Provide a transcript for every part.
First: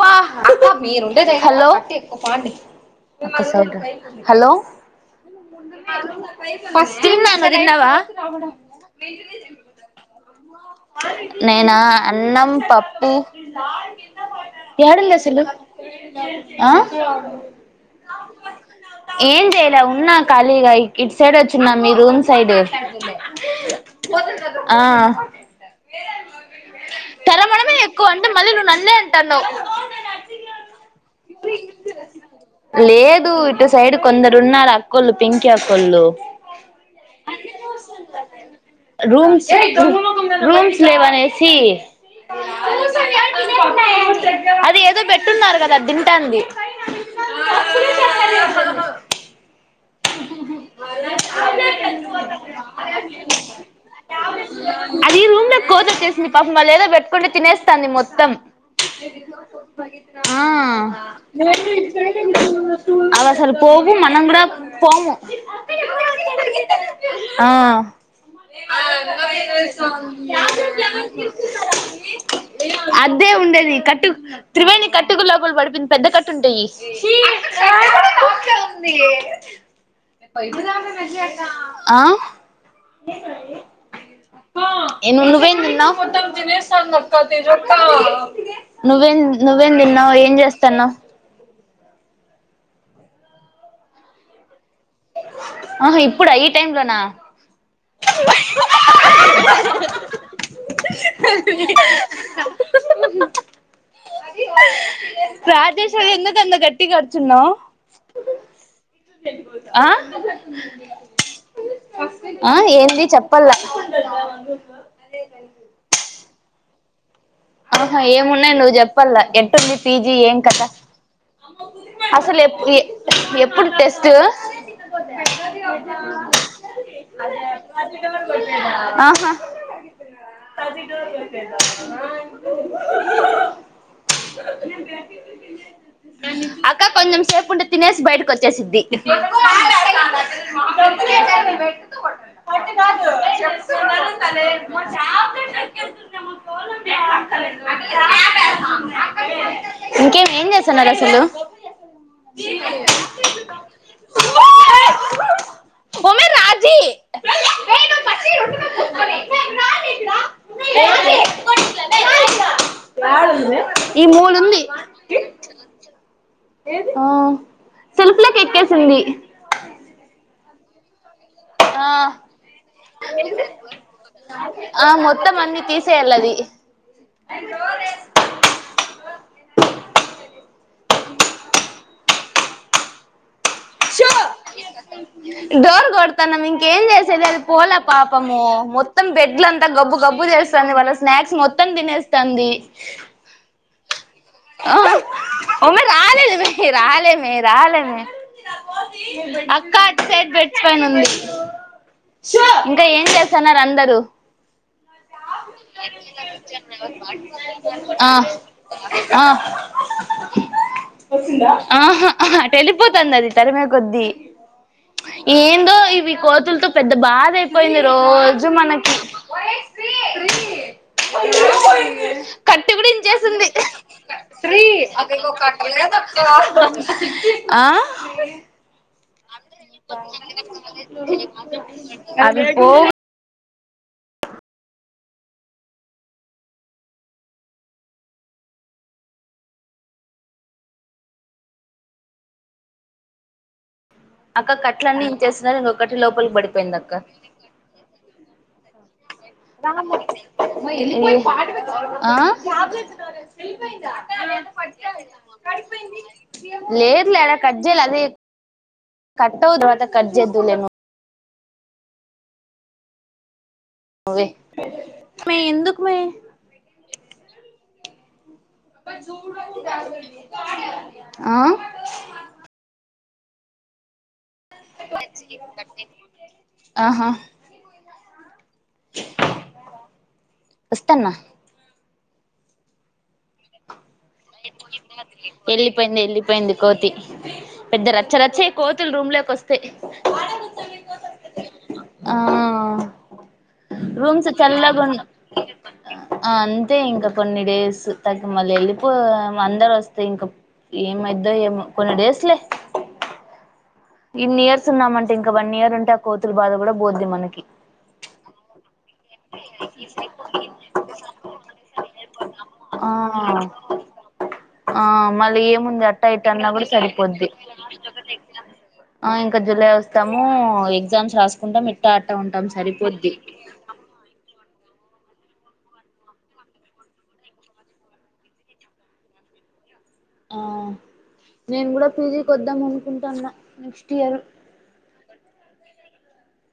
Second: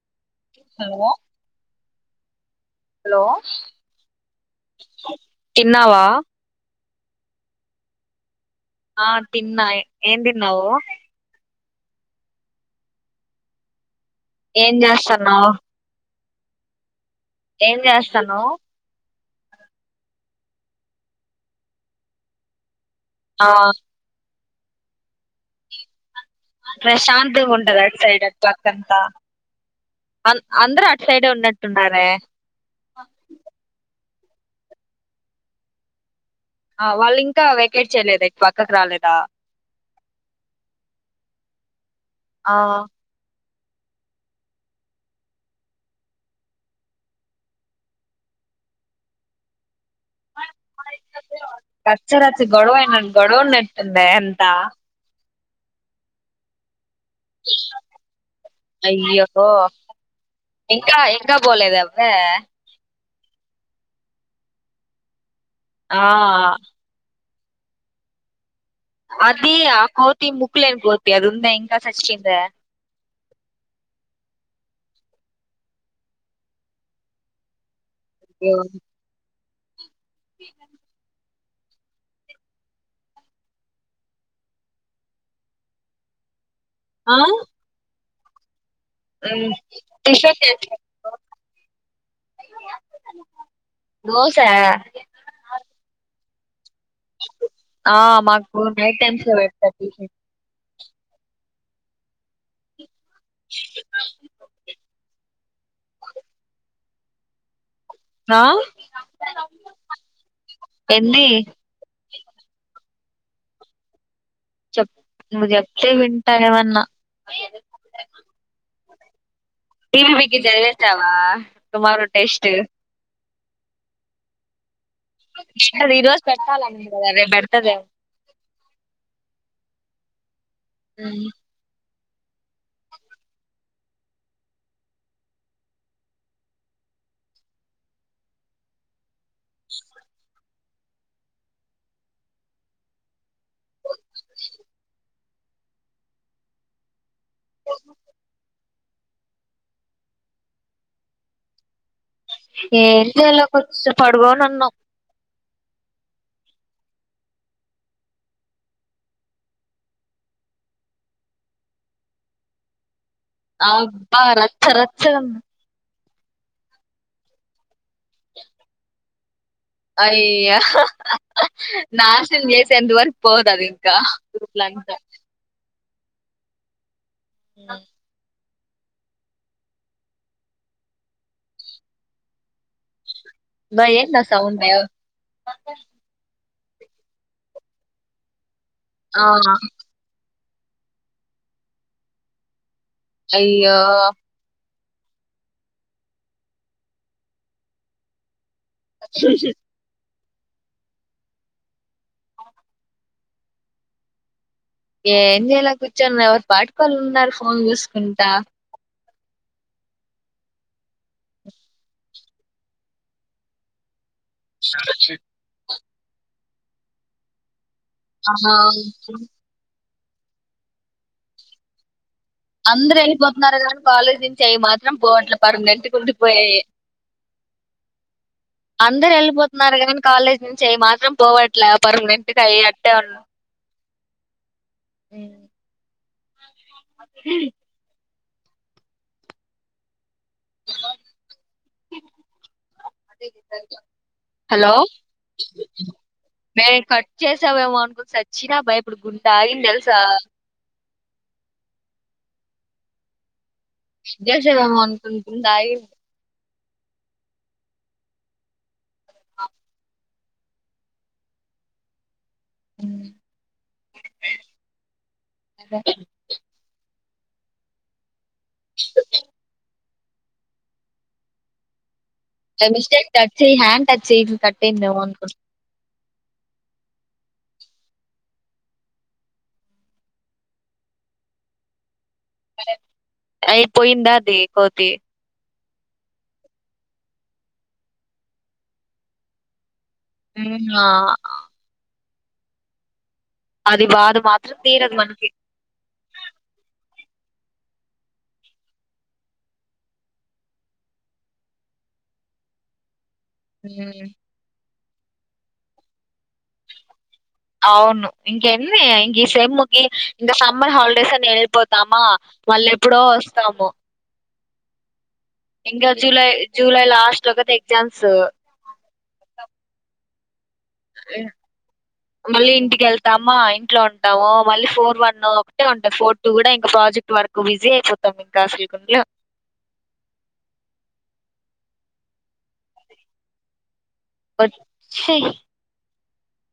వా హలో మీరుంటే హలో ఉపాడి హలో హలో తిన్నావా తిన్నా నువ్వు తిన్నావా ఆ తిన్నా ఏన్ తిన్న్నావు నేనా అన్నం పప్పు ఏం ఏడుంది అసలు చేస్తున్నావ్ ఆ ఏం చేస్తున్నావ్ ఏం చెయలే ఉన్నా ఖాళీగా ఇకి సైడ్ వచ్చిన్నా మీ రూమ్ సైడ్ ఆ [inaudible] ఆ ప్రశాంతంగా తరమడమే ఉంటది అడ్ ఎక్కువ సైడ్ అంటే మళ్ళీ నువ్వు నన్నే అంతా సైడే ఉన్నట్టున్నారే లేదు ఇటు సైడ్ కొందరు ఉన్నారు అక్కోళ్ళు పింకి అక్కోళ్ళు ఆ వాళ్ళు ఇంకా వెకేట్ చేయలేదా ఇటు పక్కకు రాలేదా రూమ్స్ రూమ్స్ లేవాని ఏసి ఆ అ అది ఏదో పెట్టున్నారు కదా తింటుంది రచ్చ రచ్చ గొడవ అయిన గొడవ ఉన్నట్టుందే అంతా అది రూమ్ కోతురు చేసి మీ పాప మా లేదా పెట్ తినేస్తాంది మొత్తం అయ్యో ఇంకా ఇంకా అవి పోలేదా అవ్వే అసలు పోవ మనం కూడా కూడా పొము ఆ ఆ అది ఆ కోతి ముక్కు లేని కోతి అది ఉందా ఇంకా సచ్చిపోయిందా అదే ఉండేది కట్టు త్రివేణి కట్టుకు లోపల పడిపోంది పెద్ద కట్టు ఉంటాయి చీ క ఉంది ఇ ఇప్పుడుదా వె ఆ ఎ ఉందు పోయిందన్నా ఆ జ [unintelligible] నువ్వేం హ్మ్ నువ్వేం తిన్నావు్ టిఫిన్ ఏం చేసా చేస్తాన్నా దోసా ఇప్పుడు టైమ్ లోనా ఆ మాకు నైట్ టైమ్స్ లో పెడతారు ట్యూషన్ ప్రదేశంలో ఎందు కంద కట్ కుటి కడిచున్నా ఆ ఎంది ఆ ఏంది చెప్పలా టైం అన్న అహా ఏమున్నా నువ్వు చెప్ప పల్ ఎ ఎట్లుంది టీవీ పీజీ బిగ్గి ఏం కథ చదివేసావా టుమారో అసలు టెస్ట్ ఎప్ ఏ ఎప్ ఇప్పుడు టెస్ట్ అది ఈ రోజు పెట్టాలనింది కదా రేపు పెడతదేమో ఆహా తది డోర్ మ్మ్. కొలిచేదా అక్క కొంచెం సేపు ఉంటే తినేసి బయటకు వచ్చేసిద్ది పట్టు కాదు చెప్తున్నాను తలే మా టాబ్లెట్ ఎక్కేస్తుంటే మా కోలం ఇంకేం ఏం చేస్తున్నారు అసలు ఏం చేయల కొంచం పడుకోని ఉన్నాం ఓ అమ్మాయి రాజీ [unintelligible] ఈ అబ్బా మూలుంది రచ్చ రచ్చగుంది సెల్ఫ్ లోకి ఎక్కేసింది అయ్యో ఆ నాశనం చేసేంత వరకు పోదు అది ఇంకా ఇచ్చేయాలది హ్మ్ అబ్బా ఏందా సౌండ్ డోర్ కొడతన్నం ఇం ఏం చేసేదది పోలా పాపము మొత్తం ఆ బెడ్లంతా గబ్బు గబ్బు చేస్ వస్తంది మన స్నాక్స్ మొత్తం తినేస్తుంది అయ్యో ఓ అమ్మాయి రాలేమో రాలేమే రాలేమే అక్క అటు సె పెచ్ పైన ఉంది ఇంకా ఏం చేస్తున్నారు అందరూ ఏం చేయాలా కూర్చోనీ ఉన్నా ఎవరు పాటుకోల్ ఉన్నారు ఫోన్ ఆ చూసుకుంటా ఆ ఆహా అటు ఎల్లిపోతాంది అది తరిమే కొద్దీ ఏందో ఇ వి కోతులతో పెద్ద బాదే పోయింది ఆ రోజు మనకి కట్టు కూడ అందరు ఇన్చేసింది వెళ్ళిపోతున్నారు కానీ కాలేజ్ నుంచి అవి మాత్రం పోవట్లే పర్మనెంట్ గా ఉండిపోయాయి ఆ అందరు వెళ్ళిపోతున్నారు కానీ కాలేజ్ నుంచి అవి మాత్రం పోవట్లే పర్మనెంట్గా అవి అయి పోవు అట్టే ఉన్ అ హ అదే స అక్క హలో కట్లన్నీ ఇచ్చేసినారు ఇంకొకటి లోపలికి మే పడిపోయింది అక్క కట్ చేసావేమోనని సచ్చనా బయ ఇప్పు గు డాయితెల్సా ఆ జ జగమోహన్ కుాయి లేదులే ఎడా కట్జేల అదే కట్టవుదు మాత కట్జేదులేము అ అవే మీ ఎందుకు మే బై అ జూడు ద ఆ మిస్టేక్ హ్యాండ్ టచ్ చే కట్టేందవా ఆహా వస్తన్న అయి పోయిందా లేకోతే వెళ్ళిపోయింది వెళ్ళిపోయింది కోతి పెద్ద రచ్చరచ్చే కోతులు రూమ్లోకోస్తే ఉ ఆ ఆ అది బాధ రూమ్స్ మాత్రం చల్లగా తీరదు మనకి. అంతే ఇంకా కొన్ని డేస్ తగ్గ మళ్ళ వెళ్ళిపో అందరు వస్తే ఇంకా ఏమైద్దో ఏమో కొన్ని డేస్లే ఉ వస్తున్నామంటే ఇంకా వన్ ఇయర్ ఉంటే కోతులు బాధ కూడా బద్దిమనకి అవును ఇంకేమీ ఇంక సెమ్ ఇంకా సమ్మర్ హాలిడేస్ అని వెళ్ళిపోతామా మళ్ళ ఆ ఎప్పుడో వస్తాము ఆ మళీ ఏముంది ఇంకా అట్టా ఇట్ట జూలై అన్నా కూడా జూలై సరిపోద్ది లాస్ట్‌లో కదా ఎగ్జామ్స్. ఆ ఇంకా జులై వస్తాము ఎగ్జామ్స్ హ్మ్. రాసుకుంటా మిట్టా అట్ట ఉంటాం మళ్ళీ సరిపోద్ది ఇంటికెళ్తామా, ఇంట్లో ఉంటాము మళ్ళీ ఫోర్ వన్ ఒకటే ఉంటాంది ఫోర్ టూ కూడా ఇంకా ప్రాజెక్ట్ వర్క్ బిజీ అయిపోతాం ఇంకా అసలు గులో ఆ నేను కూడా పీజీ కొద్దాం అనుకుంటాన్నా నెక్స్ వచ్చే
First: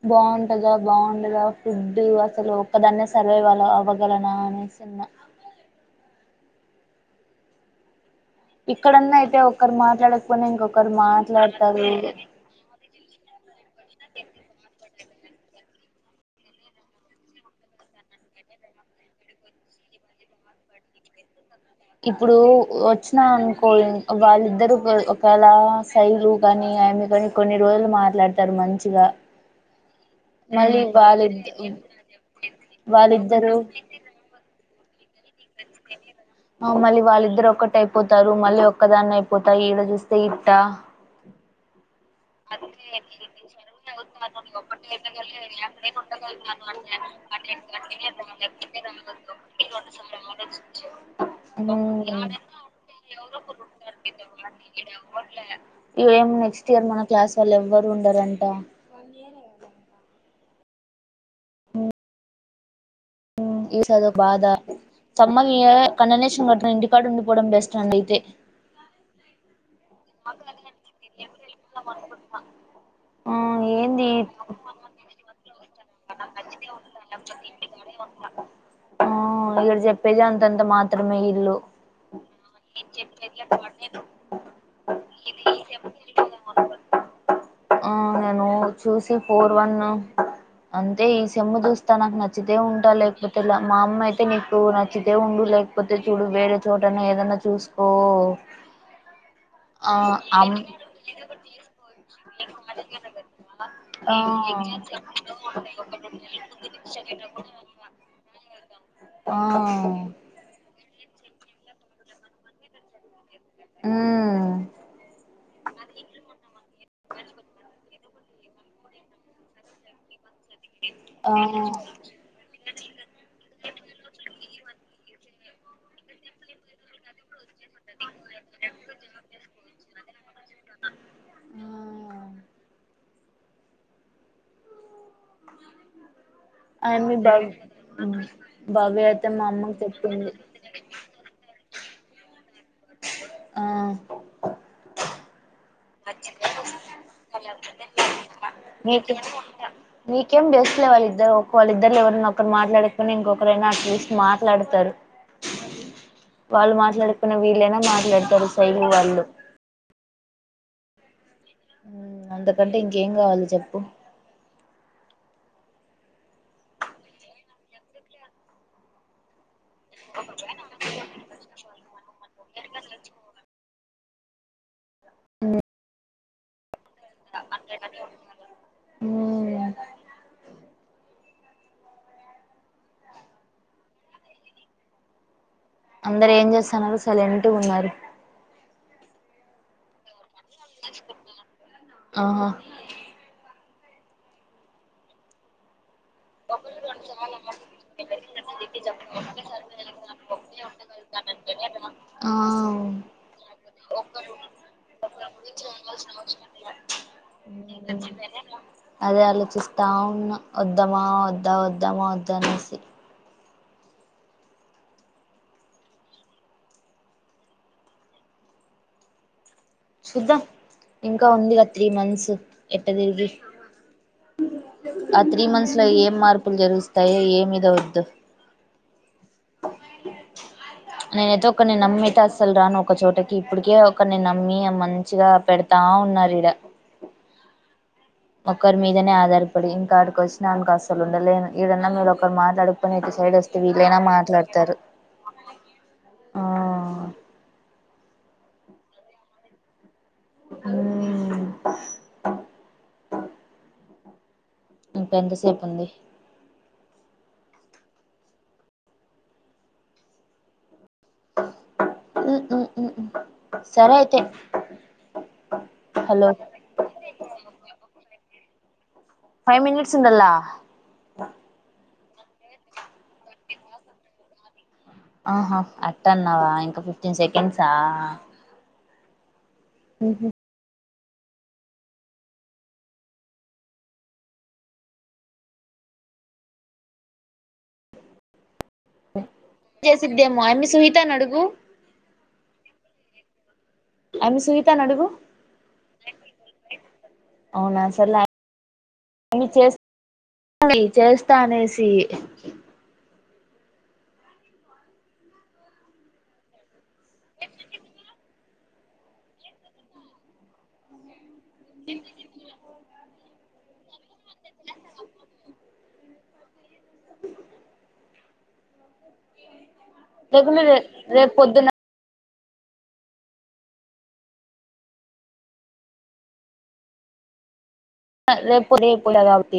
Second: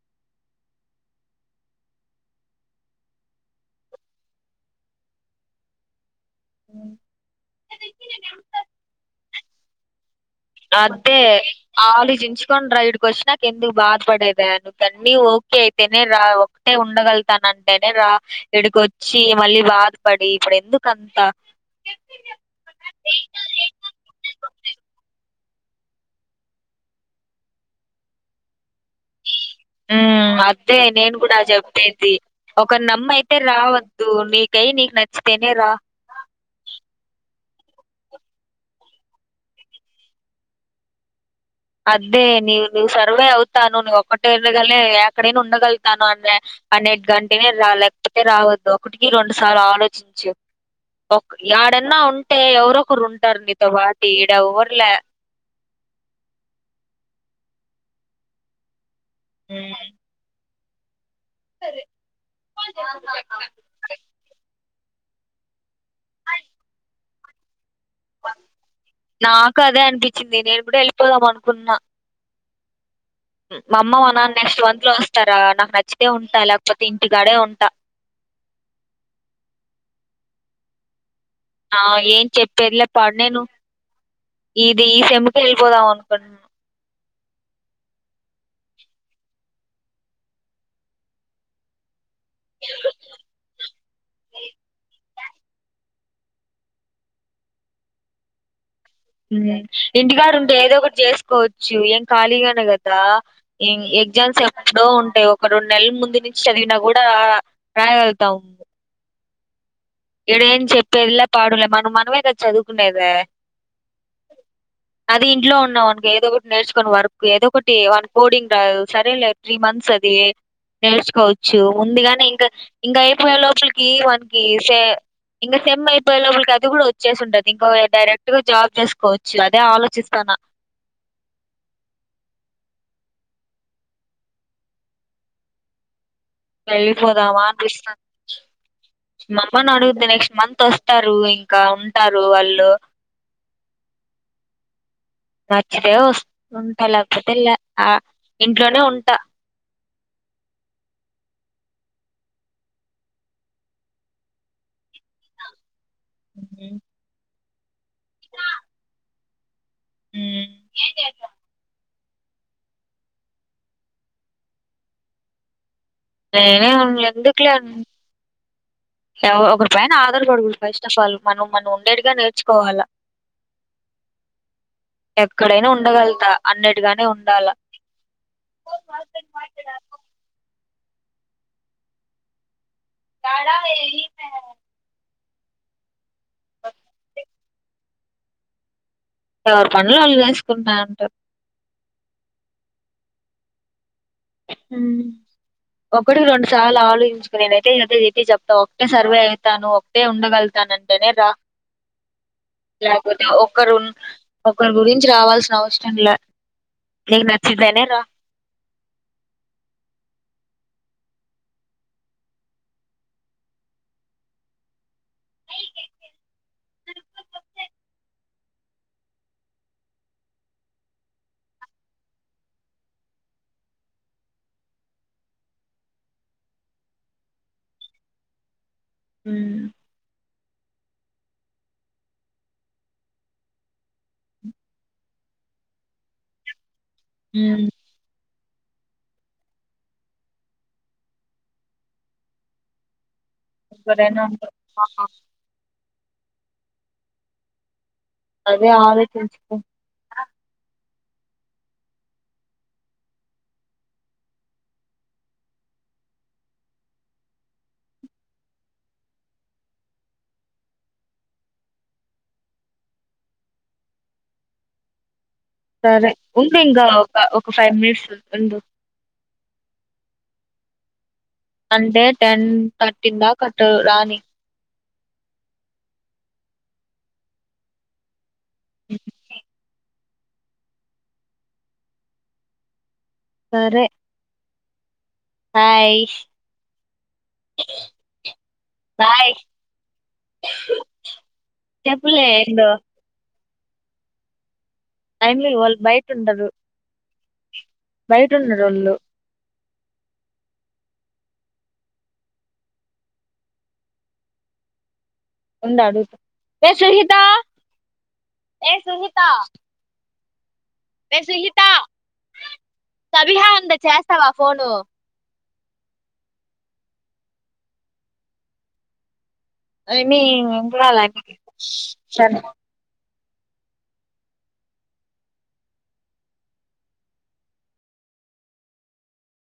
బాగుంటదా బాగుంటదా ఫుడ్ అసలు ఒక్కదాన్నే సర్వైవ్ అలా అవ్వగలనా అనే చిన్న [inaudible] ఇక్కడన్నా అయితే ఒకరు మాట్లాడారు అదే ఆలోచించుకోని రైడ్ క్వశ్చనక్ ఎందుకు బాధ పడేపేను గన్ని ఓకే అయితేనే రా ఒకటే ఉండగలుగుతానంటేనే రా ఇడికోచ్చి మళ్ళీ బాధపడి ఇప్పుడు ఎందుకంత ఇప్పుడు వచ్చినా అనుకో వాళ్ళిద్దరు ఒకళ శైలు కాని ఆమి కాని కొన్ని రోజులు మాట్లాడతారు మంచి అదే నేను కూడా వాళ్ళిద్ద చెప్పేది ఒక నమ్మ అయితే వాళ్ళిద్దరు రావద్దు నీకు కయి నికు నచ్ తిని రా మళ్ళీ వాళ్ళిద్దరు ఒకటైపోతారు మళ్ళీ ఒక్కదాన్ని అయిపోతా ఈడ చూస్తే ఇట్ట అదే నీ నువ్వు సర్వే అవుతాను చెరువులు నువ్వు ఒక్కటే అవుతాను నీ వెళగనే ఒక్కటే ఎక్కడైనా వెళ్ళగలి అక్కడే ఉండగలుగుతాను అనే ఉండగలుగుతాను అంటే అన్నిటికంటే అంటే రా అట్లనే లేకపోతే రా రావద్దు లేకపోతే ఒకటికి రావద్దు రెండు సార్లు ఒకటికి రెండు సార్లు ఆలోచించు ఆలోచించు ఒక ఏడన్నా ఉంటే ఎవరైనా ఉంటే ఎవరొకరు ఎవరో ఉంటారు ఒకరు నీతో ఉంటారు వాటి ఏడవర్లే ఈఎం నెక్స్ట్ ఇయర్ మనం క్యాస్ వాళ్ళు ఎవ్వరు ఉండరంట ఆ సరే ఈస బాధ సమ్మవ కన్న నేసంగర్ ఇంటికాడ ఉండి పోడం బెస్ట్ అండి అయితే నాకు అదే అనిపి చ్చింది నేను కూడా వెళ్ళిపోదాం అనుకున్న అ మా అమ్మ మనా నెక్స్ట్ మంత్ లో వస్తారా నాకు న చ్చితే ఉంటా లేకపోతే ఇంటికడే ఉంటా చెప్పేజంద అంత అంత మాత్ర ఆ ఏం చెప్పేది లేపాడు నిను ఇది ఈ సెముకు వెళ్ళిపోదాం అనుకున్న ఆ నేను చూసి ఫోర్ వన్ అంటే ఈ సెమ్ము చూస్తానన్నది నచ్చితే ఉంటా లేకపోతే లే మా అమ్మ అయితే నీకు నచ్చితే దేఉండు లేకపోతే చూడు వేరే చోటనే ఏదన్నా చూసుకో ఆ ఇంటికాడ ఉంటే అమ్ ఏదో ఒకటి చేసుకోవచ్చు ఏం ఖాళీగానే కదా ఆ ఎగ్జామ్స్ ఎప్పుడో ఉంటాయి ఒక రెండు నెలల ముందు నుంచి చదివినా కూడా రాయగలుగుతాం ఉ ఆ ఇడేం చెప్పేదిలా పాడలే మనం మనమేద చదువుకునేద అది ఇంట్లో ఉన్నా వానకి ఏదో ఒకటి నేర్చుకొని వర్క్ ఏదో ఒకటి వాన పోఓడింగ్ సరేలే త్రీ మంత్స్ అది ఆ ఆ నేర్చుకోవచ్చు ముందుగాని ఇంకా ఇంకా అయిపోయే లోపలికి వన్ ఈ విషయ ఇంగ సెమ్ము అయిపోయే లోపు చదువు కూడా వచ్చేసి ఉంటది ఇంకా డైరెక్ట్గా జాబ్ చేసుకోవచ్చు అదే ఆలోచిస్తున్న అయమ్మి వెళ్ళిపోదామా భవ్ అనిపిస్తుంది. భవ్య అయితే మా మమ్మని అమ్మకి అడుగితే చెప్పింది నెక్స్ట్ మంత్ వస్తారు ఇంకా ఇంకా ఉంటారు వాళ్ళు ఆ నచ్చితేే వస్త ఉంటా లేకపోతే ల్యా ఆ ఇంట్లోనే నీకే ఉంటా నీకేం బెస్ట్ లే వాళ్ళిద్దరు ఒక వాళ్ళిద్దరులో ఎవరన్న ఒకరు మాట్లాడుకొని ఇంకొకరైనా అట్లీస్ట్ మాట్లాడతారు వాళ్ళు ఉమ్. మాట్లాడ అప్పుడు వీళ్లైనా మాట్లాడతారు [unintelligible] వాళ్ళు మ్మ్ అంతకంటే ఇంకేం కావాలి చెప్పు నేనే ఎందుకులే ఒకరి పైన ఆధార్పడకదు ఫస్ట్ ఆఫ్ ఆల్ మనం మన్న ఉండేట్టుగా నేర్చుకోవాలా ఎక్కడైనా ఉండగలుగుతా అన్నటిగానే ఉండాల మ్మ్ హ్మ్ యాడ [inaudible] అందరు ఏం చేస్తన్నారు. సైలెంటుగున్నారు ఎవరు పనులు వాళ్ళు చేస్ కుంటున్నారు ఆహా మ్మ్ ఒక్కటే [unintelligible] చాలా ఆలోచించుకుని నేను అయితే ఏద ఏటి చెప్తా ఒకటే సర్వే అవుతాను ఒక్కటే ఉండగలుగుతాను అంటేనే రా ఆ లేకపోతే ఒక్కరు ఒకరి గురించి రావాల్సిన అవసరం లే నీకు నచ్చితేనే రా అదే ఆలోచిస్తా ఉన్న వద్దామా వద్దా వద్దామా వద్దా అనేసి చూద్దాం ఇంకా ఉంది ఆ త్రీ మంత్స్ ఎట్ట తిరిగి ఆ త్రీ మంత్స్ లో ఏం మార్పులు జరుగుస్తాయో ఏమిద వద్దు మ్మ్ నేనైతే ఒక్కడిని నమ్మి ఐతే అస్సలు రాను ఒకచోటకి ఇప్పటికే ఒకడిని నమ్మి మంచిగా పెడతా ఉన్నారు ఇడ మ్మ్ ఒకరి మీదనే ఆధారపడి ఇంకాడికి వచ్చినాక అసలు ఉండలేను ఈడన్నా మీరు ఒకరు మాట్లాడకపోయిన సైడ్ వస్తే వీళ్ళైనా ఎవరైనా ఉంటారు మాట్లాడుతారు ఆ, ఆ అదే ఆలోచించుకో మ్మ్ ఇంకా ఎంతసేపు ఉంది మ్మ్ సరే అయితే సరే హలో ఉండు ఇంకా ఒక ఫైవ్ మినిట్స్ ఉండు ఫైవ్ మినిట్స్ ఉండాల అంటే టెన్ థర్టీ దాక అటు రాని ఆహా అట్టన్నావా ఇంకా ఫిఫ్టీన్ సెకండ్సా మ్మ్ మ్మ్ హ్మ్ సరే హాయ్ చేసిద్దేమో అమి సునీత నీ అడుగు. చెప్పులే ఏందో అనసూయ. టైం లో వాళ్ళు బయట ఉంటరు. అవునా సర్లే బయట ఉన్నారు ఒళ్ళు. ఆమె చేసి చేస్తా అనేసి. ఉండు అడుగుతా. [inaudible] ఏ సునీత ఎ సుహిత. [unintelligible] రహా అందా చేస్తావా ఫోను ఏమి లేకుంటే గుడాల రేపు పొద్దున సనీ రేపు రేపు కదా అటి